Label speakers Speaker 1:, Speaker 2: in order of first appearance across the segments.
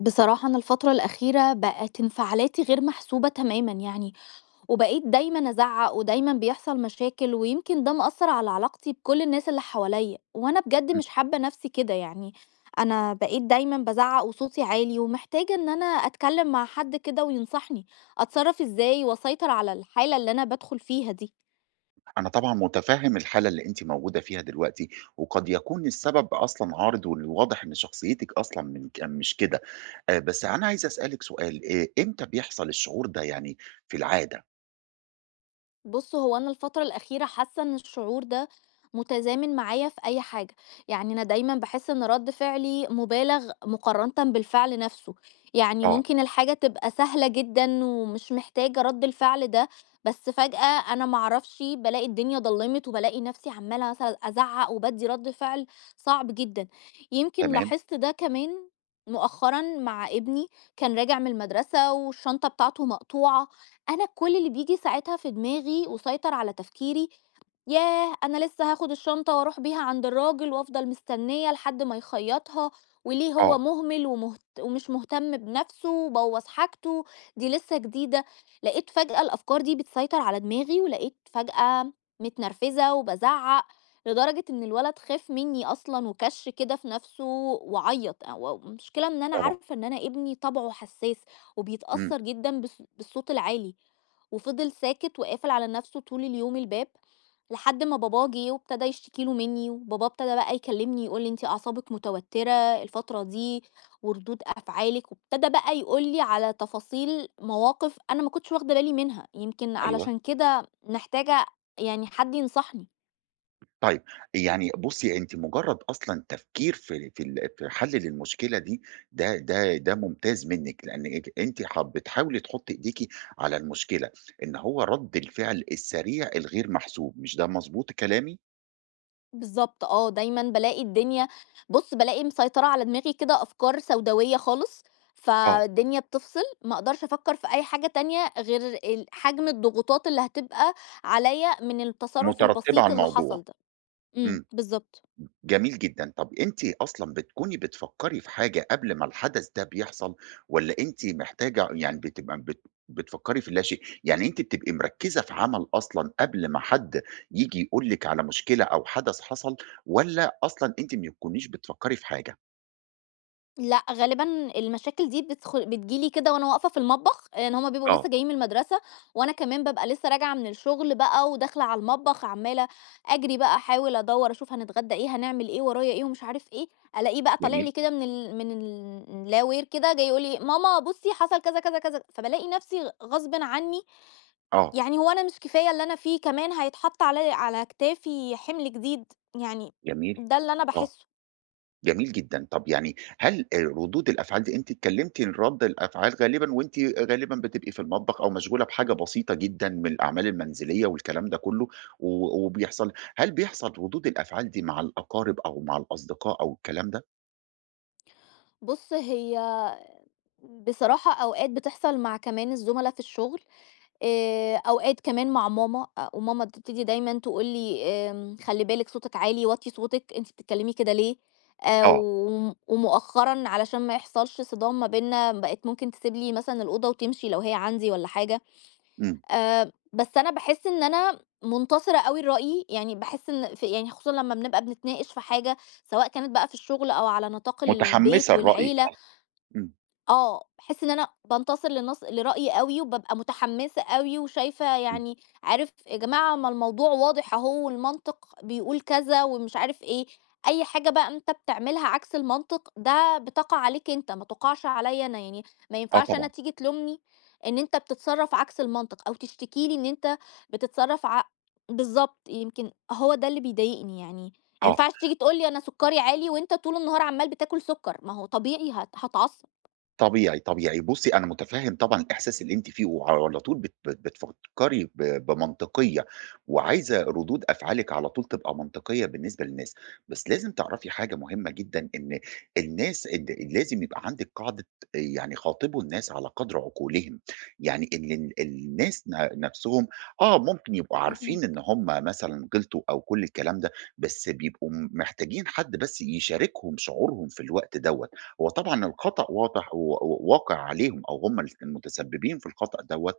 Speaker 1: بصراحة أنا الفترة الأخيرة بقت انفعالاتي غير محسوبة تمامًا يعني، وبقيت دايمًا أزعّق ودايمًا بيحصل مشاكل، ويمكن ده مأثّر على علاقتي بكل الناس اللي حواليّا، وأنا بجد
Speaker 2: إمم.
Speaker 1: مش حابة نفْسي كده يعني. أنا بقيت دايمًا بازعّق وصوتي عالي، ومحتاجة إن أنا أتكلّم مع حد كده وينصحني أتصرّف إزاي وأسيطر على الحالة اللي أنا بادخل فيها دي.
Speaker 2: أنا طبعًا متفهم الحالة اللي أنتِ موجودة فيها دلوقتي، وقد يكون السبب أصلًا عارض والواضح إن شخصيتِك أصلًا من ك مش كده. بس أنا عايز أسألِك سؤال. إمتى بيحصل الشعور ده يعني في العادة؟
Speaker 1: بُص، هو أنا الفترة الأخيرة حاسة إن الشعور ده متزامن معايا في أي حاجة، يعني أنا دايمًا باحس إن رد فعلي مُبالغ مقارنةً بالفعل نفسه، يعني
Speaker 2: آه.
Speaker 1: ممكن الحاجة تبقى سهلة جدًا ومش محتاجة رد الفعل ده. بس فجأة أنا ما أعرفش بالاقي الدنيا ضلِّمت وبالاقي نفسي عمّالة مثلًا أزعّق وبادّي رد فعل صعب جدًا. يمكن
Speaker 2: تمام.
Speaker 1: لاحظت ده كمان مؤخرًا مع ابني، كان راجع من المدرسة والشنطة بتاعته مقطوعة. أنا كل اللي بييجي ساعتها في دماغي وسيطر على تفكيري، ياه! أنا لسه هاخد الشنطة وأروح بيها عند الراجل وأفضل مستنية لحد ما يخيطها، وليه هو
Speaker 2: آه.
Speaker 1: مهمل ومهت ومش مهتم بنفسه وبوّظ حاجته، دي لسه جديدة. لقيت فجأة الأفكار دي بتسيطر على دماغي، ولقيت فجأة متنرفزة وبازعق، لدرجة إن الولد خاف مني أصلًا وكَش كده في نفسه وعيّط. هو المشكلة إن أنا
Speaker 2: طبعًا.
Speaker 1: عارفة إن أنا ابني طبعه حساس
Speaker 2: إمم.
Speaker 1: وبيتأثر جدًا بالصوت العالي، وفضل ساكت وقافل على نفسه طول اليوم الباب لحد ما باباه جه وابتدى يشتكي له منّي، وباباه ابتدى بقى يكلّمني يقول لي: "أنتِ أعصابِك متوتّرة الفترة دي وردود أفعالِك." وابتدى بقى يقول لي على تفاصيل مواقف أنا ما كنتش واخدة بالي منها، يمكن
Speaker 2: أيوه.
Speaker 1: علشان كده محتاجة يعني حد ينصحني.
Speaker 2: طيب، يعني بُصّي، أنتِ مجرّد أصلًا تفكير في حل للمشكلة دي، ده ممتاز منِّك، لإن أنتِ بتحاولي تحُطّي إيديكِ على المشكلة، إن هو رَد الفعل السريع الغير محسوب، مش ده مضبوط كلامي؟
Speaker 1: بالضبط آه، دايمًا بالاقي الدنيا، بُص، بالاقي مسيطرة على دماغي كده أفكار سوداوية خالص،
Speaker 2: آه،
Speaker 1: فالدنيا بتفصل، ما أقدرش أفكّر في أي حاجة تانية غير حجم الضغوطات اللي هتبقى عليّا من التصرُّف
Speaker 2: مترتِّبة على
Speaker 1: البسيط اللي
Speaker 2: الموضوع.
Speaker 1: حصل ده. إمم،
Speaker 2: إمم.
Speaker 1: بالضبط.
Speaker 2: جميل جدًا. طَب أنتِ أصلًا بتكوني بتفكّري في حاجة قبل ما الحدث ده بيحصل والّا أنتِ محتاجة يعني بتبقى بتفكّري في اللاشيء؟ يعني أنتِ بتبقي مركّزة في عمل أصلًا قبل ما حد ييجي يقول لِك على مشكلة أو حدث حصل والّا أصلًا أنتِ ما بتكونيش بتفكّري في حاجة؟
Speaker 1: لأ، غالبًا المشاكل دي بتيجي لي كده وأنا واقفة في المطبخ، إن هُم بيبقوا لسه
Speaker 2: آه.
Speaker 1: جايين من المدرسة، وأنا كمان بابقى لسه راجعة من الشغل بقى وداخلة على المطبخ عمّالة أجري بقى أحاول أدوّر أشوف هنتغدى إيه، هنعمل إيه، ورايا إيه ومش عارف إيه، ألاقيه بقى طالع
Speaker 2: جميل.
Speaker 1: لي كده من اللاوير كده جاي يقول لي: "ماما بُصّي حصل كذا، كذا، كذا." فبالاقي نفسي غصبٍ عني،
Speaker 2: آه.
Speaker 1: يعني هو أنا مش كفاية اللي أنا فيه، كمان هيتحط عليَّ على كتافي حمل جديد، يعني
Speaker 2: جميل، جميل.
Speaker 1: ده اللي أنا
Speaker 2: آه.
Speaker 1: باحسه.
Speaker 2: جميل جدًا. طب يعني هل ردود الأفعال دي أنتِ اتكلمتِ إن رَد الأفعال غالبًا وأنتِ غالبًا بتبقي في المطبخ أو مشغولة بحاجة بسيطة جدًا من الأعمال المنزلية والكلام ده كله، و وبيحصل هل بيحصل ردود الأفعال دي مع الأقارب أو مع الأصدقاء أو الكلام ده؟
Speaker 1: بُص، هي بصراحة أوقات بتحصل مع كمان الزملا في الشغل، أوقات كمان مع ماما، وماما بتبتدي دايمًا تقول لي خلّي بالِك صوتِك عالي، وطّي صوتِك، أنتِ بتتكلمي كده ليه؟
Speaker 2: آه.
Speaker 1: وم ومؤخرًا علشان ما يحصلش صدام ما بيننا بقت ممكن تسيب لي مثلًا الأوضة وتمشي لو هي عندي والّا حاجة.
Speaker 2: إمم.
Speaker 1: بس أنا باحس إن أنا منتصرة أوي لرأيي، يعني باحس إن يعني خصوصًا لمّا بنبقى بنتناقش في حاجة سواء كانت بقى في الشغل أو على نطاق البيت
Speaker 2: متحمسة لرأيِك،
Speaker 1: والعيلة،
Speaker 2: آه. إمم.
Speaker 1: آه، باحس إن أنا بانتصر لرأيي أوي، وبابقى متحمسة أوي وشايفة،
Speaker 2: إمم.
Speaker 1: يعني عارف يا جماعة ما الموضوع واضح أهو، والمنطق بيقول كذا ومش عارف إيه، أي حاجة بقى أنت بتعملها عكس المنطق ده بتقع عليك أنت، ما تقعش عليّا أنا، يعني ما
Speaker 2: آه
Speaker 1: ينفعش أنا
Speaker 2: طبعًا.
Speaker 1: تيجي تلومني إن أنت بتتصرف عكس المنطق، أو تشتكي لي إن أنت بتتصرف ع بالضبط، يمكن هو ده اللي بيضايقني يعني. ما
Speaker 2: آه.
Speaker 1: ينفعش تيجي تقول لي أنا سكري عالي وأنت طول النهار عمّال بتاكل سكر، ما هو طبيعي هاتعصب.
Speaker 2: طبيعي، طبيعي. بُصّي، أنا مُتفهِّم طبعًا الإحساس اللي أنتِ فيه وعلى طول بت بت بتفكّري بمنطقية وعايزة ردود أفعالِك على طول تبقى منطقية بالنسبة للناس. بس لازم تعرفي حاجة مهمة جدًا، إن الناس لازم يبقى عندِك قاعدة. يعني خاطبوا الناس على قدر عقولهم. يعني إن الناس نَفْسهم آه، ممكن يبقوا عارفين إن
Speaker 1: فاهماك،
Speaker 2: هم مثلًا غلطوا أو كل الكلام ده، بس بيبقوا محتاجين حد بس يشاركهم شعورهم في الوقت دوّة. هو طبعًا الخطأ واضح و واقع عليهم أو هم المتسببين في الخطأ دوّة،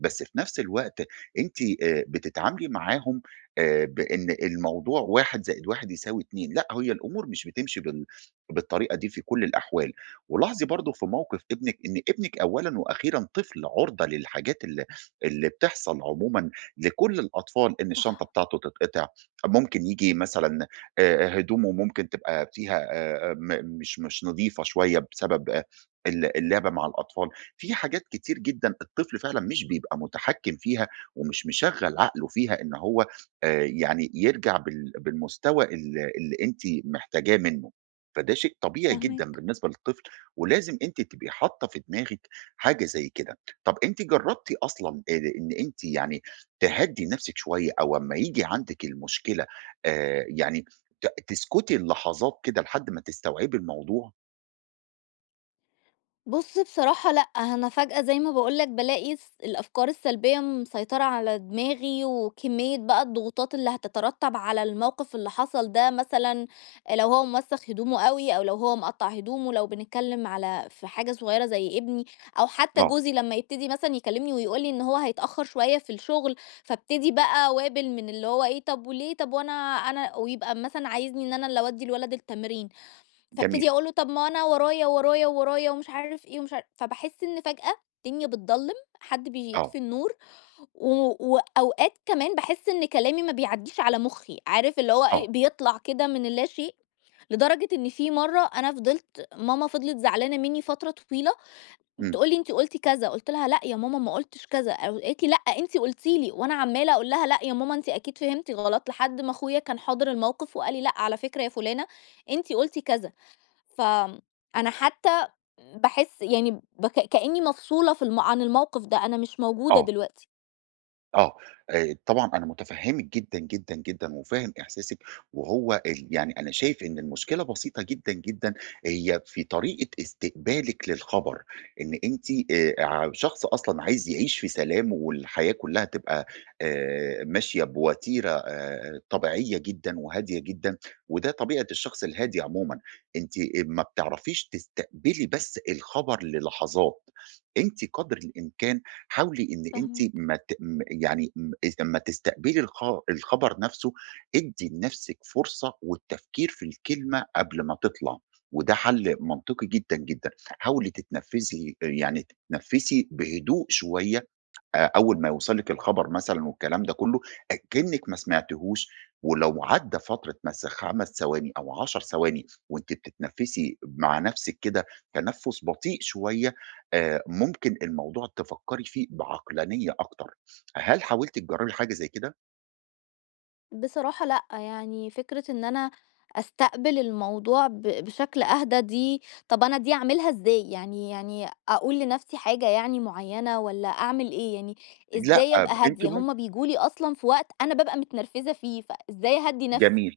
Speaker 2: بس في نفس الوقت أنتِ بتتعاملي معاهم بإن الموضوع 1+1=2 لأ، هي الأمور مش بتمشي بالطريقة دي في كل الأحوال. ولاحظي برضه في موقف ابنِك إن ابنِك أولًا وأخيرًا طفل عُرضة للحاجات اللي بتحصل عمومًا لكل الأطفال، إن الشنطة بتاعته تتقطع، ممكن ييجي مثلًا هدومه ممكن تبقى فيها م مش مش نضيفة شوية بسبب اللعب مع الأطفال. في حاجات كتير جدًا الطفل فعلًا مش بيبقى متحكم فيها، ومش مشغّل عقله فيها إن هو يعني يرجع بالمستوى اللي أنتِ محتاجاه منه، فده شيء طبيعي جدًا
Speaker 1: فاهماك.
Speaker 2: بالنسبة للطفل، ولازم أنتِ تبقي حاطة في دماغِك حاجة زي كده. طب أنتِ جرّبتِ أصلًا إن أنتِ يعني تهدّي نفسِك شوية أو أمّا ييجي عندِك المشكلة يعني تسكتي للحظات كده لحد ما تستوعبي الموضوع؟
Speaker 1: بُص، بصراحة لأ، أنا فجأة زي ما باقول لك بالاقي الأفكار السلبية مسيطرة على دماغي، وكمية بقى الضغوطات اللي هتترتب على الموقف اللي حصل ده، مثلًا لو هو موسخ هدومه أوي، أو لو هو مقطع هدومه، لو بنتكلم على في حاجة صغيرة زي ابني، أو حتى
Speaker 2: آه.
Speaker 1: جوزي لما يبتدي مثلًا يكلمني ويقول لي إن هو هيتأخر شوية في الشغل، فابتدي بقى أوابل من اللي هو إيه طب وليه؟ طب وأنا ويبقى مثلًا عايزني إن أنا اللي أودّي الولد التمرين.
Speaker 2: جميل.
Speaker 1: فابتدي أقول له طب ما أنا ورايا، ورايا، ورايا ومش عارف إيه ومش عار فباحس إن فجأة الدنيا بتضلّم، حد بييجي
Speaker 2: آه.
Speaker 1: يطفي النور، و وأوقات كمان باحس إن كلامي ما بيعدّيش على مُخّي، عارف اللي هو
Speaker 2: آه.
Speaker 1: إيه، بيطلع كده من اللاشيء، لدرجة إن في مرّة أنا فضلت، ماما فضلت زعلانة منّي فترة طويلة،
Speaker 2: إمم.
Speaker 1: بتقول لي: "أنتِ قُلتِ كذا." قُلت لها: "لأ يا ماما ما قُلتش كذا." أو قالت لي: "لأ أنتِ قُلتِ لي." وأنا عمّالة أقول لها: "لأ يا ماما أنتِ أكيد فهمتِ غلط." لحد ما أخويا كان حاضر الموقف وقال لي: "لأ على فكرة يا فُلانة أنتِ قُلتِ كذا." فأنا حتى باحس يعني كإنّي مفصولة في الم عن الموقف ده، أنا مش موجودة
Speaker 2: آه.
Speaker 1: دلوقتي.
Speaker 2: آه. طبعًا أنا مُتفهّمِك جدًا، جدًا، جدًا وفاهم إحساسِك. وهو يعني أنا شايف إن المشكلة بسيطة جدًا، جدًا، هي في طريقة استقبالِك للخبر، إن أنتِ ع شخص أصلًا عايز يعيش في سلام والحياة كلّها تبقى ماشية بوتيرة طبيعية جدًا وهادية جدًا، وده طبيعة الشخص الهادي عمومًا. أنتِ ما بتعرفيش تستقبلي بس الخبر للحظات. أنتِ قدر الإمكان حاولي إن أنتِ
Speaker 1: فاهماك.
Speaker 2: ما ت م يعني م لمّا تستقبلي الخبر نفسه ادّي لنفسِك فرصة والتفكير في الكلمة قبل ما تطلع، وده حل منطقي جدًا، جدًا. حاولي تتنفسي يعني تتنفسي بهدوء شوية أول ما يوصل لِك الخبر مثلًا والكلام ده كله، أكنِّك ما سمعتيهوش. ولو عدّى فترة مثلًا 5 ثواني أو 10 ثواني وأنتِ بتتنفّسي مع نفسِك كده تنفُّس بطيء شوية، ممكن الموضوع تفكّري فيه بعقلانية أكتر. هل حاولتِ تجرّبي حاجة زي كده؟
Speaker 1: بصراحة لأ، يعني فكرة إن أنا أستقبل الموضوع بشكل أهدى دي، طَب أنا دي أعملها إزاي؟ يعني أقول لنَفْسي حاجة يعني معيّنة والّا أعمل إيه؟ يعني
Speaker 2: لأ.
Speaker 1: إزاي
Speaker 2: آه.
Speaker 1: أبقى
Speaker 2: أنتِ
Speaker 1: هادية؟
Speaker 2: مم
Speaker 1: هم بييجوا لي أصلًا في وقت أنا بابقى متنرفزة فيه، فإزاي أهدّي نَفْسي؟
Speaker 2: جميل.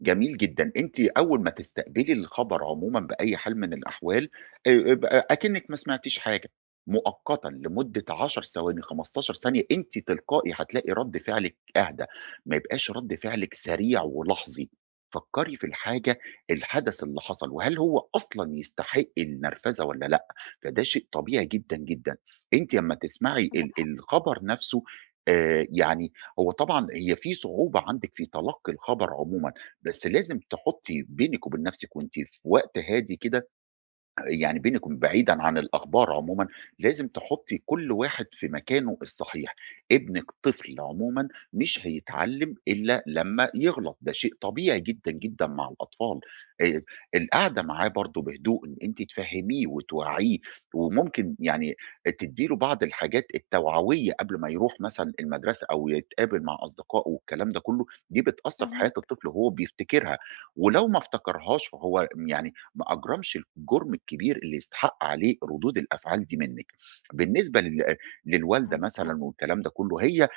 Speaker 2: جميل جدًا. أنتِ أول ما تستقبلي الخبر عمومًا بأي حال من الأحوال ب أكنِّك ما سمعتيش حاجة، مؤقتًا لمدة 10 ثواني، 15 ثانية، أنتِ تلقائي هتلاقي رد فعلِك أهدى، ما يبقاش رد فعلِك سريع ولحظي. فكّري في الحدث اللي حصل، وهل هو أصلًا يستحق النرفزة والّا لأ؟ فده شيء طبيعي جدًا، جدًا. أنتِ أمّا تسمعي
Speaker 1: عندك حق،
Speaker 2: الخبر نفسه يعني هو طبعًا هي في صعوبة عندِك في تلقي الخبر عمومًا، بس لازم تحطّي بينِك وبين نَفْسِك وأنتِ في وقت هادي كده، يعني بينِك بعيدًا عن الأخبار عمومًا، لازم تحطّي كل واحد في مكانه الصحيح. ابنِك طفل عمومًا مش هيتعلّم إلا لمّا يغلط، ده شيء طبيعي جدًا، جدًا مع الأطفال. آآ القعدة معاه برضه بهدوء، إن أنتِ تفهّميه وتوعّيه، وممكن يعني تدّي له بعض الحاجات التوعوية قبل ما يروح مثلًا المدرسة أو يتقابل مع أصدقائه والكلام ده كلّه، دي بتأثّر في حياة
Speaker 1: فاهماك.
Speaker 2: الطفل وهو بيفتكرها، ولو ما افتكرهاش وهو يعني ما أجرمش الجُرم الكبير اللي يستحق عليه ردود الأفعال دي منِّك. بالنسبة للوالدة
Speaker 1: عندك
Speaker 2: مثلًا
Speaker 1: حق،
Speaker 2: والكلام ده كُلّه، هي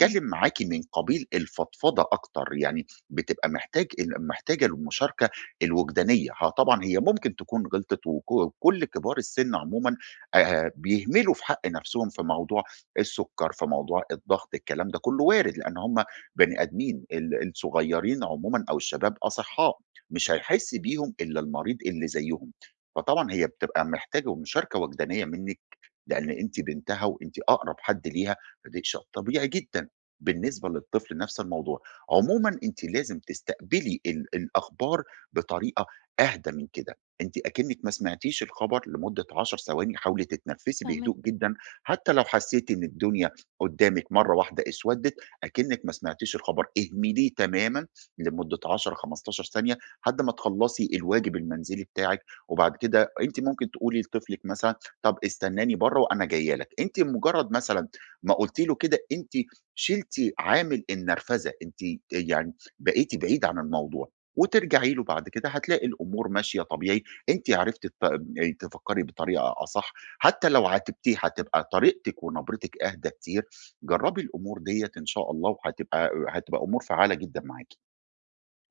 Speaker 1: إمم.
Speaker 2: معاكِ من قبيل الفضفضة أكتر، يعني بتبقى محتاجة المشاركة الوجدانية. ها طبعًا هي ممكن تكون غلطت وكل كبار السِن عمومًا بيهملوا في حق نَفْسهم في موضوع السُكّر، في موضوع الضغط، الكلام ده كُلّه وارد، لإن هم بني آدمين، الصغيّرين عمومًا أو الشباب أصحّاء. مش هيحس بيهم إلا المريض اللي زيّهم، فطبعًا هي بتبقى محتاجة مشاركة وجدانية منِّك، لإن أنتِ بنتها وأنتِ أقرب حد ليها، فده شيء طبيعي جدًا. بالنسبة للطفل نفس الموضوع. عمومًا أنتِ لازم تستقبلي الأخبار بطريقة أهدى من كده. أنتِ أكنِّك ما سمعتيش الخبر لمدة 10 ثواني، حاولي تتنفّسي بهدوء
Speaker 1: فاهماك.
Speaker 2: جدًا. حتى لو حسيتِ إن الدنيا قدّامِك مرّة واحدة اسودِّت، أكنِّك ما سمعتيش الخبر، اهمليه تمامًا لمدة 10، 15 ثانية لحد ما تخلّصي الواجب المنزلي بتاعِك. وبعد كده أنتِ ممكن تقولي لطفلِك مثلًا طَب استناني برّه وأنا جاية لك. أنتِ مجرّد مثلًا ما قُلتِ له كده أنتِ شِلتِ عامل النرفزة، أنتِ يعني بقيتِ بعيدة عن الموضوع، وترجعي له بعد كده هتلاقي الأمور ماشية طبيعي. أنتِ عرفتِ ت تفكّري بطريقة أصح، حتى لو عاتبتيه هتبقى طريقتِك ونبرتِك أهدى كتير. جرّبي الأمور ديّة إن شاء الله وهتبقى أمور فعّالة جدًا معاكِ.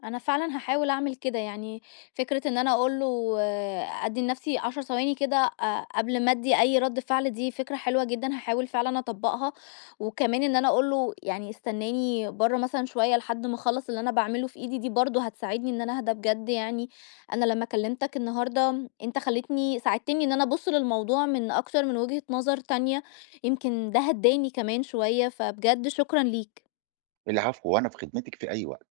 Speaker 1: أنا فعلًا هاحاول أعمل كده، يعني فكرة إن أنا أقول له أدّي لنفسي 10 ثواني كده قبل ما أدّي أي رَد فعل دي فكرة حلوة جدًا، هاحاول فعلًا أطبّقها، وكمان إن أنا أقول له يعني استناني برّه مثلًا شوية لحد ما أخلّص اللي أنا باعمله في إيدي، دي برضه هتساعدني إن أنا أهدى بجد يعني. أنا لمّا كلّمتك النهارده أنت ساعدتني إن أنا أبُص للموضوع من أكتر من وجهة نظر تانية، يمكن ده هدّاني كمان شوية، فبجد شكرًا ليك.
Speaker 2: العفو، وأنا في خدمتِك في أي وقت.